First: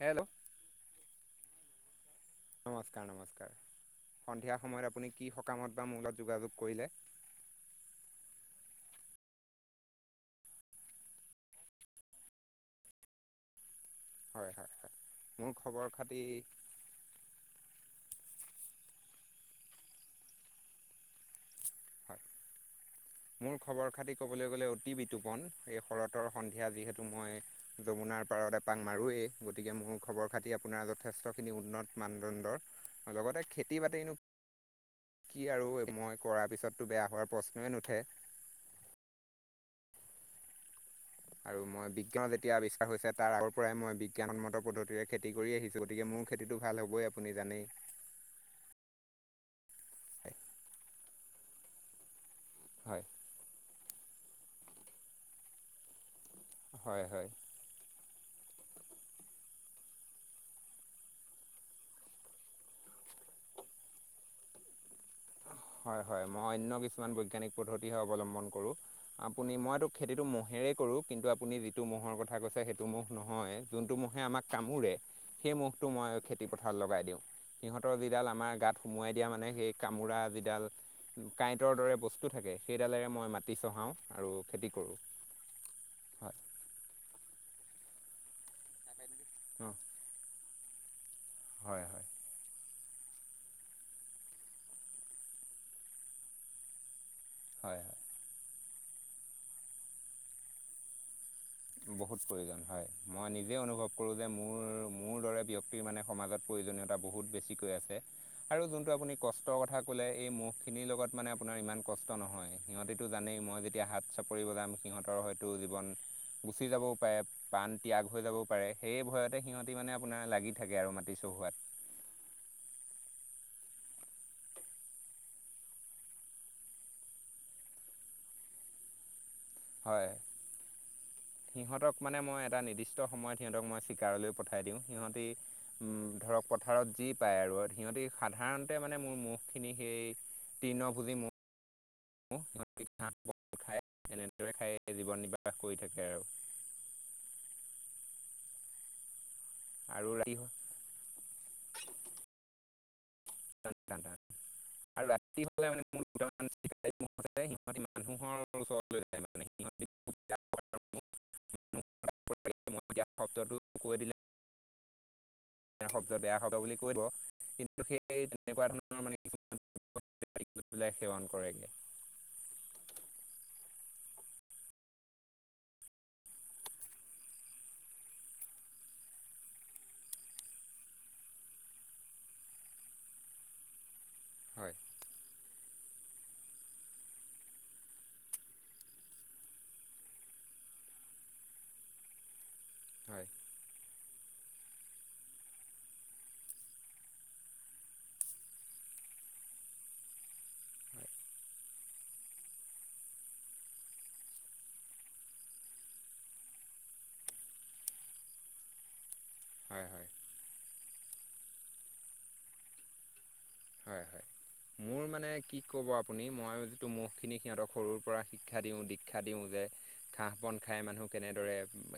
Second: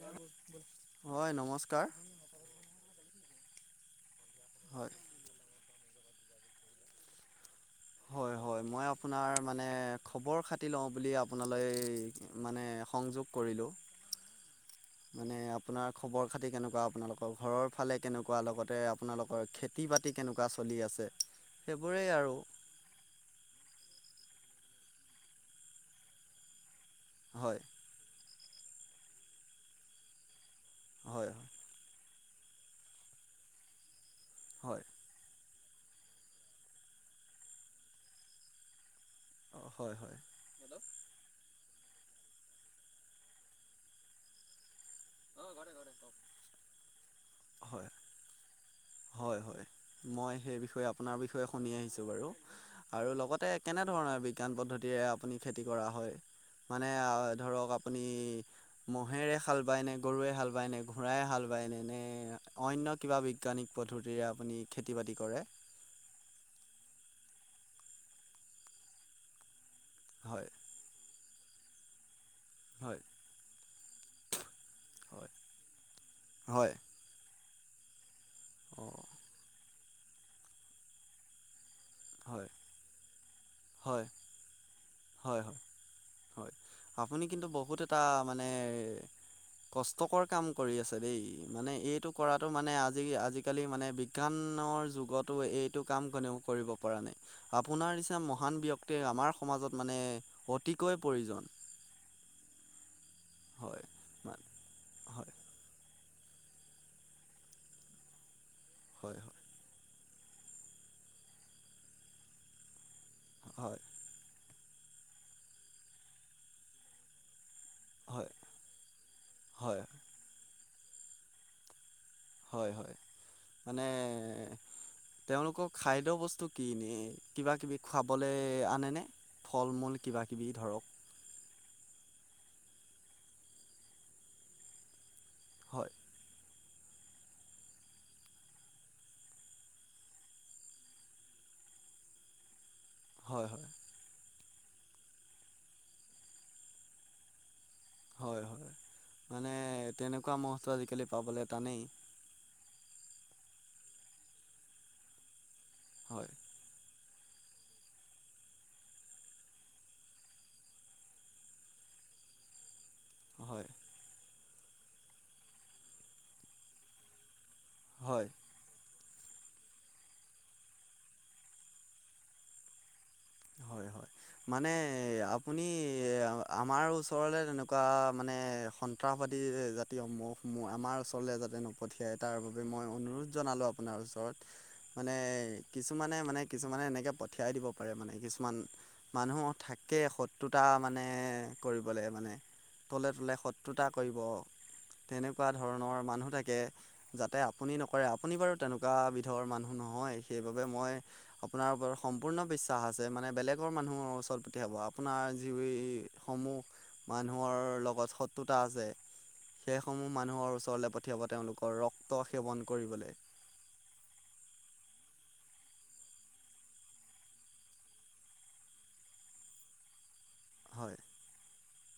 Hello, হয় নমস্কাৰ। নমস্কাৰ নমস্কাৰ সন্ধিয়া সময়ত হয় আপুনি কি সকামত বা মোৰ লগত যোগাযোগ কৰিলে? হয় হয়। মই আপোনাৰ মানে খবৰ খাতি লওঁ বুলি আপোনালৈ মানে সংযোগ কৰিলোঁ। হয় হয় হয়। মানে আপোনাৰ খবৰ খাতি কেনেকুৱা আপোনালোক? ঘৰৰ ফালে কেনেকুৱা লগতে আপোনালোকৰ খেতি বাতি কেনেকুৱা চলি আছে। সেইবোৰেই হয় আৰু। মোৰ খবৰ খাতি ক'বলৈ গ'লে অতি বিতটোপন এই শৰতৰ সন্ধিয়া যিহেতু মই হয় যমুনাৰ- পাৰ এপাং মাৰোৱেই গতিকে মোৰ খবৰ খাতি আপোনাৰ হয় যথেষ্টখিনি উন্নত। মানদণ্ডৰ লগতে খেতি বাতিনো- হয়। কি আৰু মই কৰাৰ পিছততো বেয়া হোৱাৰ প্ৰশ্নই নুঠে। হয় হয়। আৰু মই বিজ্ঞানত যেতিয়া আৱিষ্কাৰ হৈছে তাৰ আগৰ পৰাই মই বিজ্ঞান উন্মত পদ্ধতিৰে খেতি কৰি আহিছোঁ গতিকে মোৰ। খেতিটো ভাল হ'বই আপুনি জানেই। হয় হয় হয় হয় মই সেই বিষয়ে আপোনাৰ বিষয়ে শুনি আহিছো বাৰু হয় আৰু লগতে। কেনে ধৰণৰ বিজ্ঞান পদ্ধতিৰে আপুনি খেতি কৰা হয় মানে হয় হয় ধৰক আপুনি। মহেৰে হাল বায় নে গৰুৱে হাল বায় নে ঘোঁৰাই হাল বায় ন নে অন্য কিবা বৈজ্ঞানিক। পদ্ধতিৰে আপুনি খেতি বাতি কৰে। হয় হয় মই অন্য কিছুমান বৈজ্ঞানিক পদ্ধতিহে অৱলম্বন কৰোঁ আপুনি মইতো। খেতিটো হয় মইয়েই কৰোঁ কিন্তু আপুনি যিটো মহহৰ কথা- কথা কৈছে সেইটো ম হয় নহয় যোনটো মহে আমাক কামোৰে। সেই মৌহটো মই খেতি হয় পথাৰত লগাই দিওঁ। সিহঁতৰ যিডাল আমাৰ গাত অঁ সোমোৱাই দিয়া মানে সেই কামোৰা যিডাল। কাঁইটৰ দৰে বস্তু হয় থাকে সেইডালেৰে মই মাটি চহাওঁ হয় আৰু খেতি কৰোঁ। হয় হয় হয় আপুনি কিন্তু বহুতে। এটা মানে অ কষ্টকৰ কাম। কৰি আছে দেই মানে হয় হয় হয় এইটো কৰাটো মানে আজি আজি। আজিকালি মানে বিজ্ঞানৰ যুগতো এইটো কাম কোনেও কৰিব পৰা নাই হয় আপোনাৰ নিচিনা মহান মহান ব্যক্তিৰ আমাৰ সমাজত মানে অতিকৈ প্ৰয়োজন বহুত প্ৰয়োজন হয় মই নিজেই হয় অনুভৱ কৰোঁ যে মান মোৰ মোৰ হয় দৰে ব্যক্তিৰ মানে সমাজত। প্ৰয়োজনীয়তা বহুত বেছিকৈ আছে আৰু যোনটো আপুনি হয় ক সতৰ কথা ক'লে এই মহখিনিৰ লগত মানে আপোনাৰ ইমান কষ্ট নহয়। সিহঁতেতো জানেই মই হয় যেতিয়া হাত চাপৰি বজাম সিহঁতৰ হয়তো জীৱন। গুচি যাবও পাৰে পাণ ত্যাগ হৈ হয় যাবও পাৰে সেই ভয়তে সিহঁতি হয় মানে আপোনাৰ লাগি। থাকে আৰু মাটি চহোৱাত। হয় হয় মানে। তেওঁলোকৰ খাদ্য বস্তু ক ন কিবা কিবি খুৱাবলৈ আনেনে। ফল মূল হয় কিবাকিবি ধৰক। সিহঁতক মানে মই এটা নিৰ্দিষ্ট সময়ত সিহঁতক মই চিকাৰলৈ পঠাই দিওঁ সিহঁতি। হয় উম ধৰক। পথাৰত যি পায় আৰু সিহঁতি সাধাৰণতে মানে মোৰ মহখিনি সেই তীৰ্ণ ভোজি মহ [unintelligible] হয় হয়। খায় এনেদৰে খাই জীৱন নিৰ্বাহ কৰি থাকে আৰু। হয় মানে আৰু ৰাতি তেনেকুৱা ম'হটো আজিকালি পাবলৈ টানেই। হয় [unintelligible] [unintelligible] হয় [unintelligible] বেয়া শব্দ বেয়া শব্দ বুলি কৈব কিন্তু। সেই হয় তেনেকুৱা ধৰণৰ মানে কিমানৰ পেলাই সেৱন কৰেগে হয় মানে আপুনি আমাৰ ওচৰলে তেনেকুৱা মানে। সন্ত্ৰাসবাদী জাতিয় মহসমূহ আমাৰ ওচৰলৈ যাতে নপঠিয়াই তাৰ বাবে মই অনুৰোধ জনালোঁ আপোনাৰ ওচৰত ওচৰত হয় মানে কিছুমানে মানে কিছুমানে এনেকৈ পঠিয়াই দিব পাৰে মানে। কিছুমান মানুহ থাকে শত্ৰুতা মানে কৰিবলৈ মানে। তলে হয় তলে শত্ৰুতা কৰিব তেনেকুৱা ধৰণৰ মানুহ থাকে। যাতে আপুনি নকৰে আপুনি বাৰু তেনেকুৱা বিধৰ মানুহ নহয় সেইবাবে মই। হয় আপোনাৰ ওপৰত সম্পূৰ্ণ বিশ্বাস আছে। যে মানে বেলেগৰ মানুহৰ ওচৰত পুঠিয়াব আপোনাৰ যিসমূহ। মানুহৰ লগত শত্ৰুতা আছে। হয় হয় সেইসমূহ মানুহৰ ওচৰলে পঠিয়াব তেওঁলোকৰ ৰক্ত সেৱন কৰিবলৈ। হয় হয় [inaudible] মোৰ মানে কি ক'ব আপুনি মই যিটো মহখিনি সিহঁতক সৰুৰ পৰা শিক্ষা দিওঁ দীক্ষা দিওঁ যে। ঘাঁহ বন খাই হয় মানুহ কেনেদৰে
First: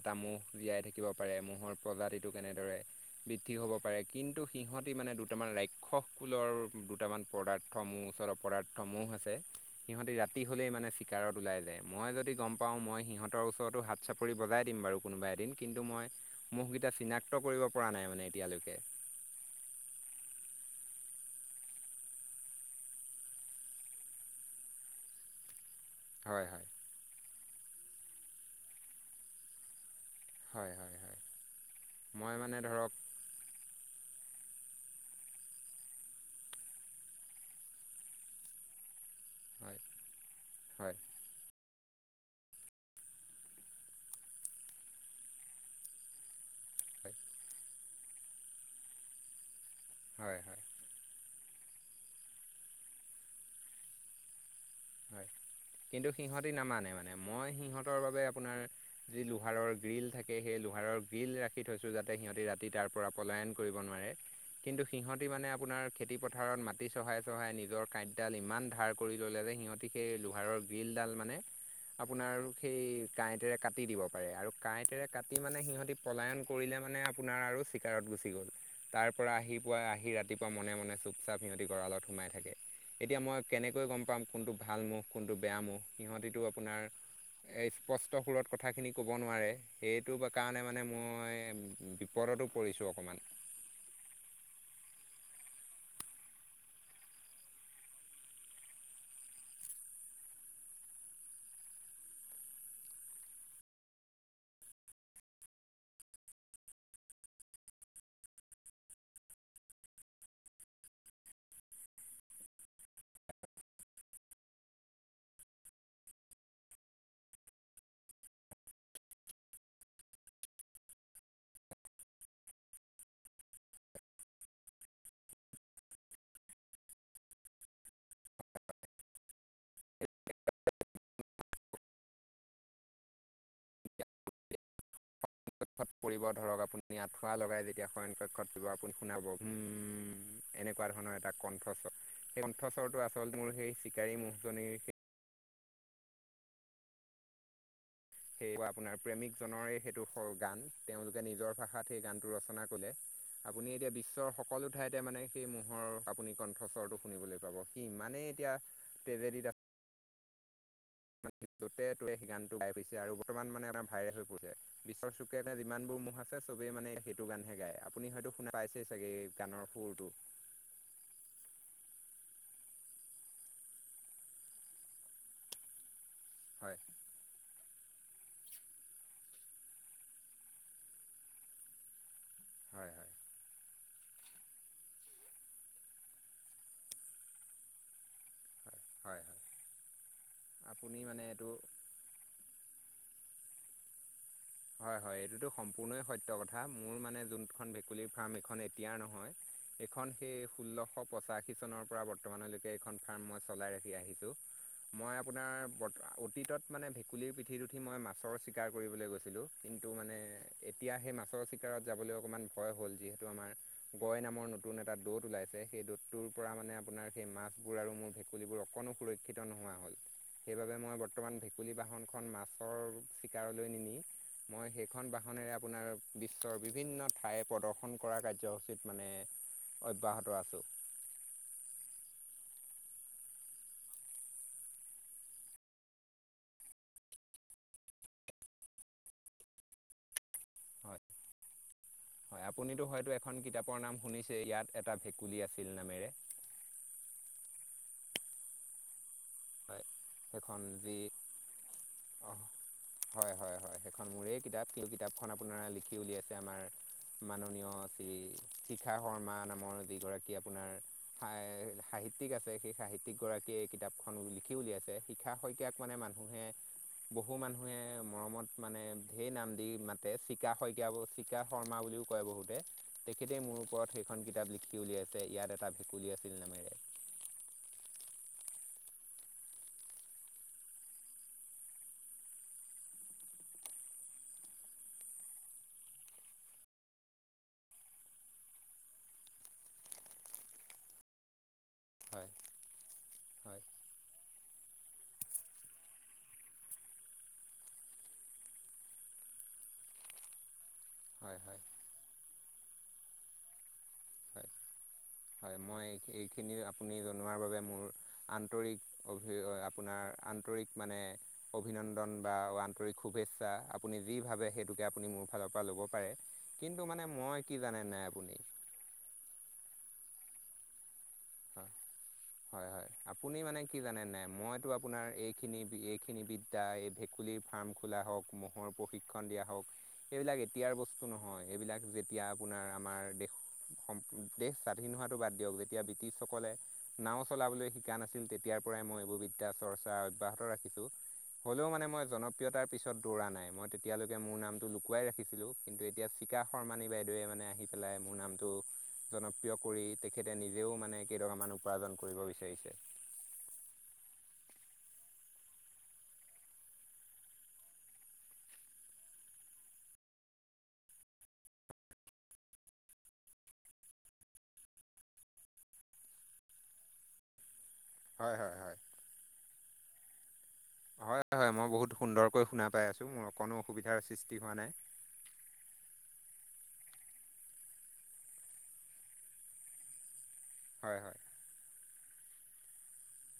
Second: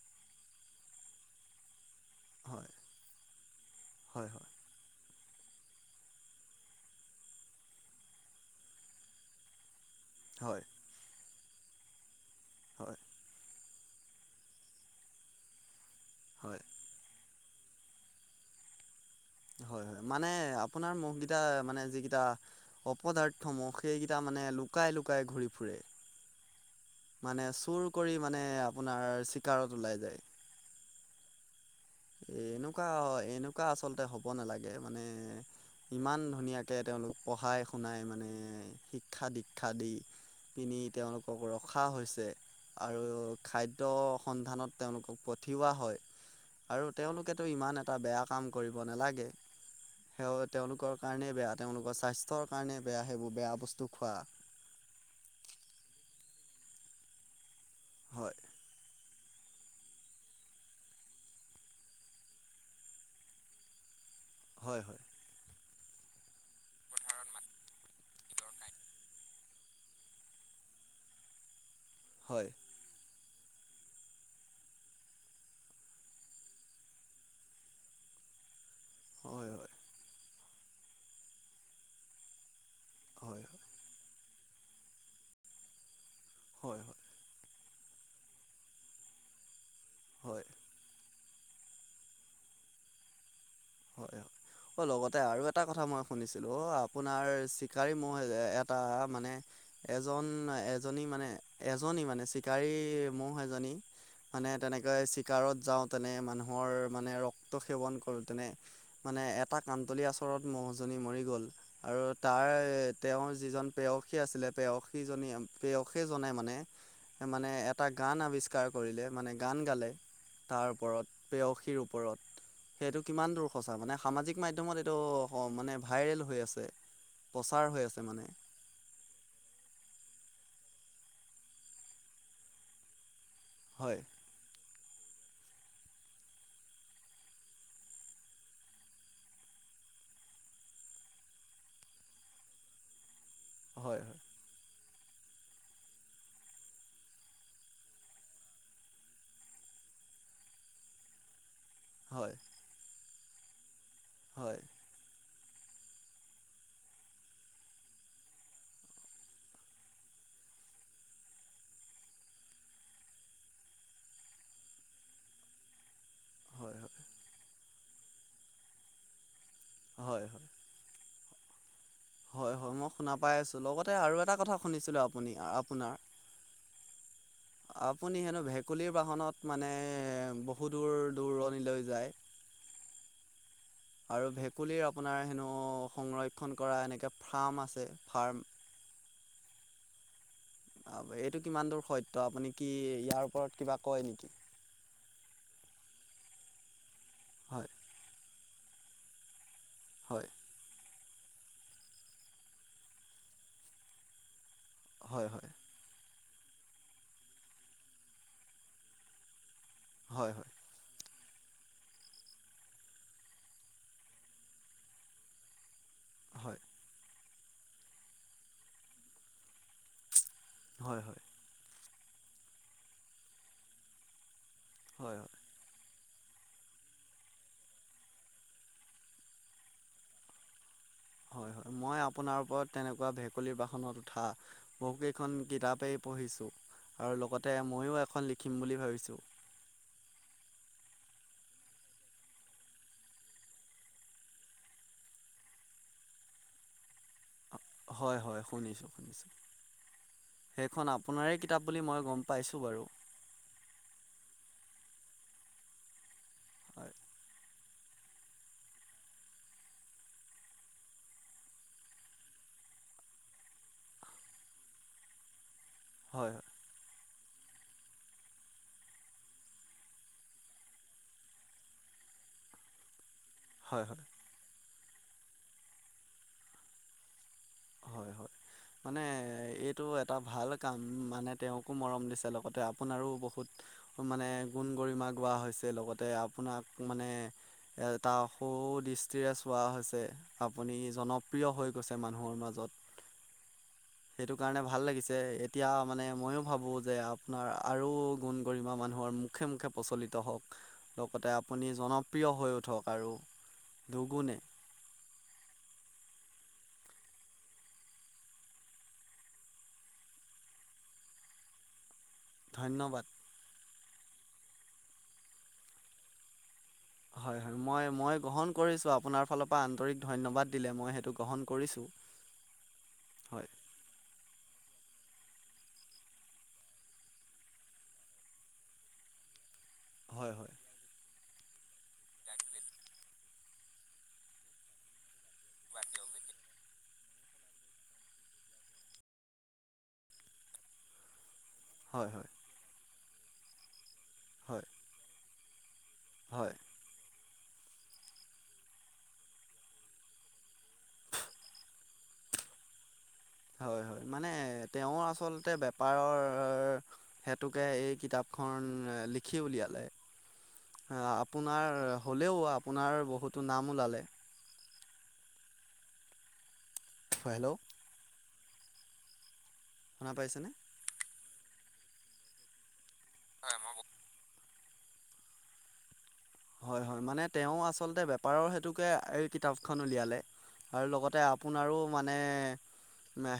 এটা মহ জীয়াই থাকিব পাৰে মৰ। প্ৰজাতিটো হয় কেনেদৰে বৃদ্ধি হ'ব পাৰে হয় কিন্তু হয় সিহঁতি মানে দুটামান ৰাক্ষস। স্কুলৰ দুটামান পদাৰ্থ মো ওচৰত অপদাৰ্থ মোহ আছে সিহঁতি ৰাতি হয় হ'লেই মানে। চিকাৰত ওলাই যায় মই যদি গম পাওঁ হয় মই সিহতৰ ওচৰতো হাত চাপৰি পৰি বজাই দিম বাৰু কোনোবা এদিন কিন্তু মই হয় মুহকেইটা চিনাক্ত কৰিব পৰা নাই মানে এতিয়ালৈকে। হয় হয় মানে আপোনাৰ মুহকেইটা মানে যিকেইটা। অপদাৰ্থ মহ সেইকেইটা মানে লুকাই লুকাই ঘূৰি ফুৰে। হয় হয়। মানে চুৰ কৰি মানে আপোনাৰ চিকাৰত ওলাই যায়। হয়, হয়, হয়। মই মানে এনেকুৱা, ধৰক এনেকুৱা আচলতে হ'ব নালাগে মানে। ইমান ধুনীয়াকে তেওঁলোক পঢ়াই-শুনাই মানে শিক্ষ শিক্ষা-দীক্ষা হয় দি পিনি হয় তেওঁলোকক ৰ ৰখা হৈছে আৰু খাদ্যৰ সন্ধানত তেওঁলোকক পঠিওৱা হয়। আৰু তেওঁলোকেতো ইমান এটা বেয়া কাম কৰিব নালাগে। সে হয় হয় তেওঁলোকৰ কাৰণেই বেয়া। তেওঁলোকৰ স্বাস্থ্যৰ কাৰণে বেয়া, সেইবোৰ বেয়া বস্তু খোৱা। হয়। কিন্তু সিহঁতি নামানে মানে মই সিহঁতৰ বাবে হয় আপোনাৰ যি লোহাৰৰ গ্ৰীল থাকে, সেই লোহাৰৰ গ্ৰীল ৰাখি থৈছোঁ। যাতে সিহঁতে ৰাতি তাৰ পৰা পলায়ন কৰিব নোৱাৰে। কিন্তু হয় সিহঁত হয় সিহঁতি মানে আপোনাৰ খেতি পথাৰত মাটি চহাই-চহাই নিজৰ কাঁডডাল ইমান ধাৰ কৰি ল'লে যে সিহঁত গতিকে সেই লোহাৰৰ বিলডাল মানে আপোনাৰ হয় সেই কাঁইটেৰে কাটি দিব পাৰে আৰু কাঁইটেৰে কাটি মানে সিহঁতি পলায়ন কৰিলে মানে আপোনাৰ আৰু চিকাৰত গুচি গ'ল। তাৰ পৰা হয় আহি হয় পুৱা আহি ৰাতি ৰাতিপুৱা মনে-মনে, চুপচাপ সিহঁতি গঁড়ালত সোমাই থাকে। এতিয়া মই হয় কেনেকৈ গম পাম কোনটো ভাল মহ, কোনটো বেয়া মহ, সিহঁতিটো হয় হয় আপোনাৰ হয় এই স্পষ্ট সুৰত কথাখিনি ক'ব নোৱাৰে। সেইটো হয় কাৰণে মানে মই বিপদতো পৰিছোঁ অকণমান। হয়, হয়। অ, লগতে আৰু এটা কথা মই শুনিছিলোঁ অ, আপোনাৰ চিকাৰী মহ এটা মানে এজন, এজনী মানে, এজনী মানে চিকাৰী মহ এজনী মানে তেনেকৈ চিকাৰত যাওঁ। তেনে মানুহৰ মানে ৰক্ত সেৱন কৰোঁতেনে মানে এটা কানতলীয়া চৰত মহজনী মৰি গ'ল। আৰু তাৰ, তেওঁৰ যিজন প্ৰেয়সী আছিলে, প্ৰেয়সী জনী, প্ৰয়সী জনে মানে মানে এটা গান আৱিষ্কাৰ কৰিলে মানে গান গালে। তাৰ ওপৰত, প্ৰেয়সীৰ ওপৰত সেইটো কিমান দূৰ সঁচা মানে সামাজিক মাধ্যমত এইটো মানে ভাইৰেল হৈ আছে। প্ৰচাৰ হৈ আছে মানে। হয়। ক'ত পৰিব ধৰক আপুনি আঁঠুৱা লগাই যেতিয়া শয়ন কক্ষত পৰিব আপুনি শুনাব উম' এনেকুৱা ধৰণৰ এটা কণ্ঠস্বৰ সেই কণ্ঠস্বৰটো আছে আচল মোৰ সেই হয় চিকাৰী মহজনীৰ সেই আপোনাৰ প্ৰেমিক জনৰে সেইটো ফৰ গান, তেওঁলোকে নিজৰ ভাষা ভাষাত সেই গানটো হয় ৰচনা কৰিলে। আপুনি এতিয়া বিশ্বৰ হয় সকলো ঠাইত তে মানে সেই মহৰ আপুনি কণ্ঠস্বৰটো শুনিবলৈ পাব। সি ইমানেই এতিয়া তেজেদিত আছে ান য'তে ততে সেই গান টো গাই ফুৰিছে, আৰু বৰ্তমান মানে এটা ভাইৰেল হৈ পৰিছে। বিশ্ব চুবুৰীত এতিয়া যিমানবোৰ মহ আছে, চবেই হয় মানে সেইটো গানহে গায়। আপুনি হয়তো শুনা পাইছেই চাগে এই গানৰ হয় সুৰটো। হয় হয়-হয় মই শুনা পাই আছোঁ। লগতে আৰু এটা কথা শুনিছিলোঁ আপুনি, আপোনাৰ হয়। আপুনি হেনো ভেকুলীৰ বাহনত মানে বহু দূৰ -দূৰণিলৈ যায়। হয় হয়। আৰু ভেকুলীৰ আপোনাৰ হেনো সংৰক্ষণ কৰা এনেকে ফাৰ্ম আছে ফাৰ্ম। হয় হয় হয় আপুনি মানে এইটো কিমান দূৰ সত্য, আপুনি কি ইয়াৰ ওপৰত কিবা কয় নেকি? হয়-হয় এইটোতো সম্পূৰ্ণয়ে সত্য কথা, মোৰ মানে হয় যোনখন ভেকুলীৰ ফাৰ্ম এইখন ইয়াৰ নহয় এইখন হয় সেই ষোল্লশ পছাশী চনৰ পৰা বৰ্তমানলৈকে এইখন ফাৰ্ম মই চলাই ৰাখি আহিছোঁ। মই হয় হয় আপোনাৰ ব অতীতত মানে ভেকুলীৰ পিঠিত উঠি মই মাছৰ চিকাৰ কৰিবলৈ গৈছিলোঁ। কিন্তু মানে হয় হয় এতিয়া সেই মাছৰ চিকাৰত যাবলৈ অকণমান ভয় হ'ল। যিহেতু আমাৰ গৈ নামৰ নতুন এটা দ'ত ওলাইছে। সেই দূতটোৰ পৰা হয় মানে আপোনাৰ সেই মাছবোৰ আৰু মোৰ ভেকুলীবোৰ অকণো সুৰক্ষিত নোহোৱা হ'ল। সেইবাবে মই হয় হয় বৰ্তমান ভেকুলী বাহনখন মাছৰ চিকাৰলৈ নিনি মই সেইখন হয় বাহনেৰে আপোনাৰ বিশ্বৰ বিভিন্ন ঠাই প্ৰদৰ্শন কৰা কাৰ্যসূচীত মানে অব্যাহত আছোঁ। হয় - হয়, মই আপোনাৰ ওপৰত তেনেকুৱা ভেকুলীৰ বাহনত উঠা বহুকেইখন কিতাপেই পঢ়িছোঁ আৰু লগতে মইয়ো এখন লিখিম বুলি ভাবিছোঁ। হয়। উ। হয়, আপুনিতো হয়তো এখন কিতাপৰ নাম শুনিছে, ইয়াত এটা ভেকুলী আছিল নামেৰে। হয় - হয়, শুনিছোঁ - শুনিছোঁ। হয় সেইখন যি আপোনাৰে কি তাপ বুলি মই গম অহ, পাইছোঁ বাৰু। হয় - হয় - হয়, সেইখন মোৰে কিতাপ। কিন্তু কিতাপখন আপোনাৰ লিখি উলিয়াইছে আমাৰ হয় মাননীয় শ্ৰী শিখা শৰ্মা নামৰ যিগৰাকী আপোনাৰ সাই- সাহিত্যিক আছে। সেই সাহিত্যিকগৰাকীয়ে এই কিতাপখন লিখি উলিয়াইছে। শিখা শই কীয়াক মানে হয় মানুহে বহু মানুহে মৰমত মানে ঢেৰ নাম দি মাতে, চিকা শইকীয়া, চিকা শৰ্মা বুলিও কয় বহুতে। তেখেতে মোৰ হয় ওপৰত হয় সেইখন কিতাপ লিখি উলিয়াইছে, ইয়াত এটা ভেকুলী আছিল নামেৰে। হয় - হয়। মানে এইটো এটা ভাল কাম, মানে তেওঁকো মৰম দিছে, লগতে আপোনাৰো বহুত মানে গুণ-গৰিমা গোৱা হৈছে, লগতে আপোনাক মানে এটা সু-দৃষ্টিৰে চোৱা হৈছে, আপুনি জনপ্ৰিয় হৈ গৈছে হয় মানুহৰ মাজত। হয় সেইটো কাৰণে ভাল লাগিছে। এতিয়া মানে ময়ো ভাবোঁ যে আপোনাৰ আৰু গুণ-গৰিমা মানুহৰ মু মুখে - মুখে প্ৰচলিত হওঁক, লগতে হয় হয় আপুনি জনপ্ৰিয় হৈ উঠক আৰু দুগুণে হয় হয়, মই এইখিনি আপুনি জনোৱাৰ বাবে মোৰ আন্তৰিক অভি- অ'- আপোনাৰ আন্তৰিক মানে অভিনন্দন বা আন্তৰিক ধন্যবাদ শুভেচ্ছা। আপুনি যি ভাবে সেইটোকে আপুনি মোৰ ফালৰপৰা ল'ব পাৰে। কিন্তু মানে হয় মই হয় কি জানে নাই মই আপুনি? গ্ৰহণ কৰিছোঁ। আপোনাৰ ফালৰ পৰা আন্তৰিক ধন্যবাদ দিলে, মই সেইটো গ্ৰহণ কৰিছোঁ। হয় হয় আপুনি হয় মানে কি জানে নাই? মইতো আপোনাৰ এইখিনি- এইখিনি বিদ্যা, এই ভেকুলীৰ ফাৰ্ম খোলা হওঁক মহৰ প্ৰশিক্ষণ দিয়া হওঁক, হয় এইবিলাক হয় এতিয়াৰ বস্তু ন হয়। এইবিলাক যেতিয়া আপোনাৰ আমাৰ দেশ স- দেশ স্বাধীন হোৱাটো বাদ দিয়ক। যেতিয়া ব্ৰি টিছসকলে নাও চলাবলৈ শিকা নাছিল, তেতিয়াৰ পৰাই মই এইবোৰ বিদ্যা, চৰ্চা অব্যাহত ৰাখিছোঁ। হ'লেও মানে মই হয় হয় জনপ্ৰিয়তাৰ পিছত দৌৰা নাই। মই তেতিয়ালৈকে মোৰ হয় নামটো লুকুৱাই ৰাখিছিলো। কিন্তু এতিয়া চিকা হয় শৰ্মানী বাইদেৱে মানে আহি পেলাই মোৰ নামটো জনপ্ৰিয় কৰি তেখেতে নি জেও মানে কেইটকামান উপাৰ্জন কৰিব বিচাৰিছে। হয় - হয়, মানে তেওঁ আচলতে বেপাৰৰ সেতুকে এই কিতাপখন লিখি উলিয়ালে। আপোনাৰ হ'লেও আপোনাৰ বহুতো নাম ওলালে। হেল্ল'? হয় - হয় - হয়। শুনা পাইছেনে? হয় - হয়, মই বহুত সুন্দৰকৈ শুনা পাই আছোঁ। মোৰ অকণো অসুবিধাৰ সৃষ্টি হোৱা নাই। হয় - হয়, মানে তেওঁ আচলতে বেপাৰৰ হেতুকে এই কিতাপখন উলিয়ালে। আৰু হয় হয় লগতে আ পুনাৰো মানে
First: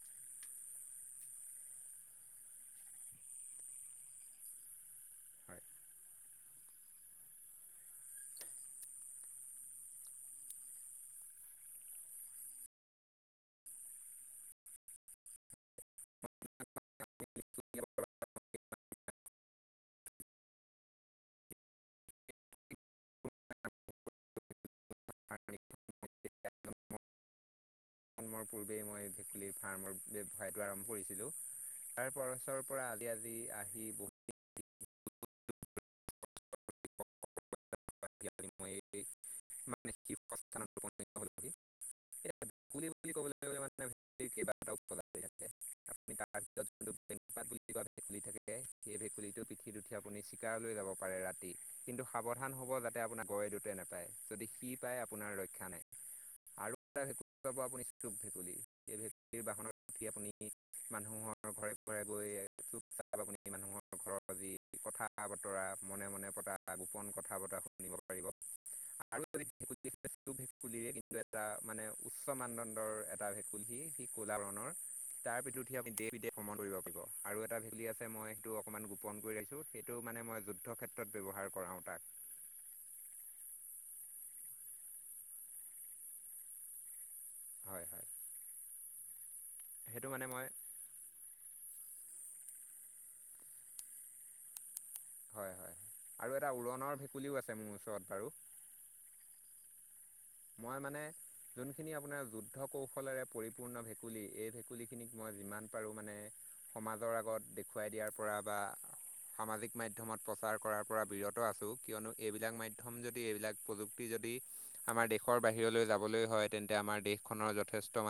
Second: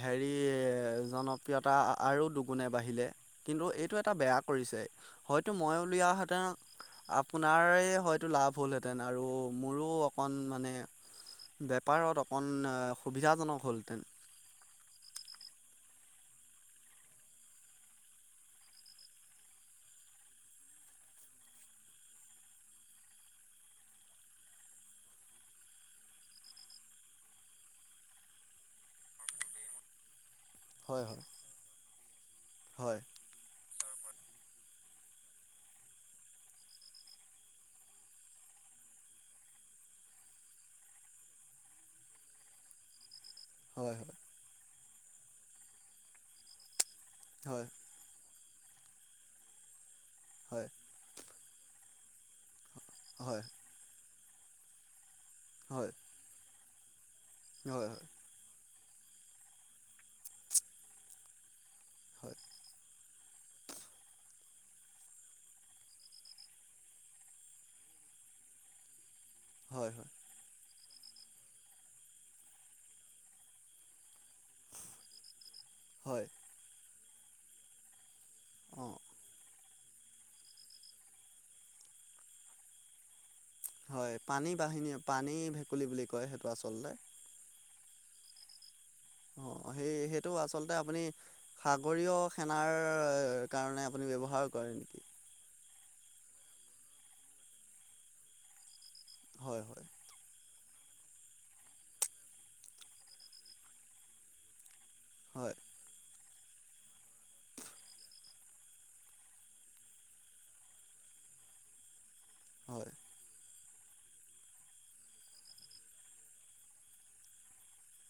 হেৰি এ- জনপ্ৰিয়তা আৰু দুগুণে বাঢ়িলে। কিন্তু এইটো এটা বেয়া কৰিছে। হয়তো মই উলিওৱাহেঁতেন আপোনাৰ এই হয়তো লাভ হ'লহেঁতেন। আৰু মোৰো অকন মানে বেপাৰত অকন অ'- সুবিধাজনক হ'লহেতেন। জন্মৰ পূৰ্বেই মই ভেকুলীৰ ফাৰ্মৰ ব্যৱসায়টো আৰম্ভ হয় হয় কৰিছিলো তাৰ পৰছৰ পৰা হয় আজি আজি আহি বহুত [unintelligible] উপনিত হলোহি [unintelligible] পুুলি বুলি কবলৈ [unintelligible] হয় হয়। ভেকুলীৰ কেইবাটাও পজাতি আছে আমি তাৰ ভিতৰত যোনটো হয়। এনেকোৱা ভেকুলী থাকে সেই ভেকুলীটো পিঠি উঠি আপুনি হয় চিকাৰলৈ যাব পাৰে ৰাতি। কিন্তু সাৱধান হব যাতে আপোনাৰ হয় গয় দুতে নোপায় যদি সি পায় আপোনাৰ ৰক্ষা নাই হয়। আৰু এটা ভেকুলী পাব‌ হয় আপুনি হয় চুক ভেকু লি এই ভেকুলী বাহনত উঠি আপুনি মানুহৰ ঘৰে ঘৰে গৈ হয়। চুপচাপ আপুনি মানুহৰ ঘৰৰ যি কথা বতৰা মনে মনে পতা গোপন কথা বতৰা শুনিব পাৰিব। আৰু হয় হয়। চোক ভেকুলীৰে কিন্তু এটা মানে উচ্চ মানদণ্ডৰ এটা ভেকুলী সি কোলাবৰণৰ তাৰ পিঠিত উঠি আপুনি দেশ হয় বিদেশ ভ্ৰমণ কৰিব। পাৰিব আৰু এটা ভেলী আছে মই সেইটো অকণমান অঁ গোপন কৰি ৰাখছোঁ সেইটো মানে মই যুদ্ধ ক্ষেত্ৰত ব্যৱহাৰ কৰাওঁ তাক। হয় পানী বাহিনী পানী ভেকুলী বুলি কয় সেইটো আচলতে। হয় হয়। অ সেই মানে সেইটো মই আচল তে আপুনি সাগৰীয় সেনাৰ কাৰণে আপুনি ব্যৱহাৰ কৰে নেকি? হয় হয় হয় আৰু এটা উৰণনৰ ভেকুলীও আছে মোৰ ওচৰত বাৰু। হয় হয়। মই মানে যোনখিনি আপোনাৰ যুদ্ধ কৌশলেৰে পৰিপূৰ্ণ ভেকুলী এই ভেকু ভেকুলীখিনিক মই হয় যিমান পাৰোঁ মানে সমাজৰ আগত দেখুৱাই দিয়াৰ পৰা বা সামাজিক মাধ্যয়মত প্ৰচাৰ কৰাৰ পৰা বিৰত আছো। কিয়নো এইবিলাক হয়। মাধ্যম যদি এইবিলাক প্ৰযুক্তি যদি আমাৰ দেশ দেশৰ বাহিৰলৈ যাবলৈ হয় তেন্তে আমাৰ দেশখনৰ যথেষ্ট মান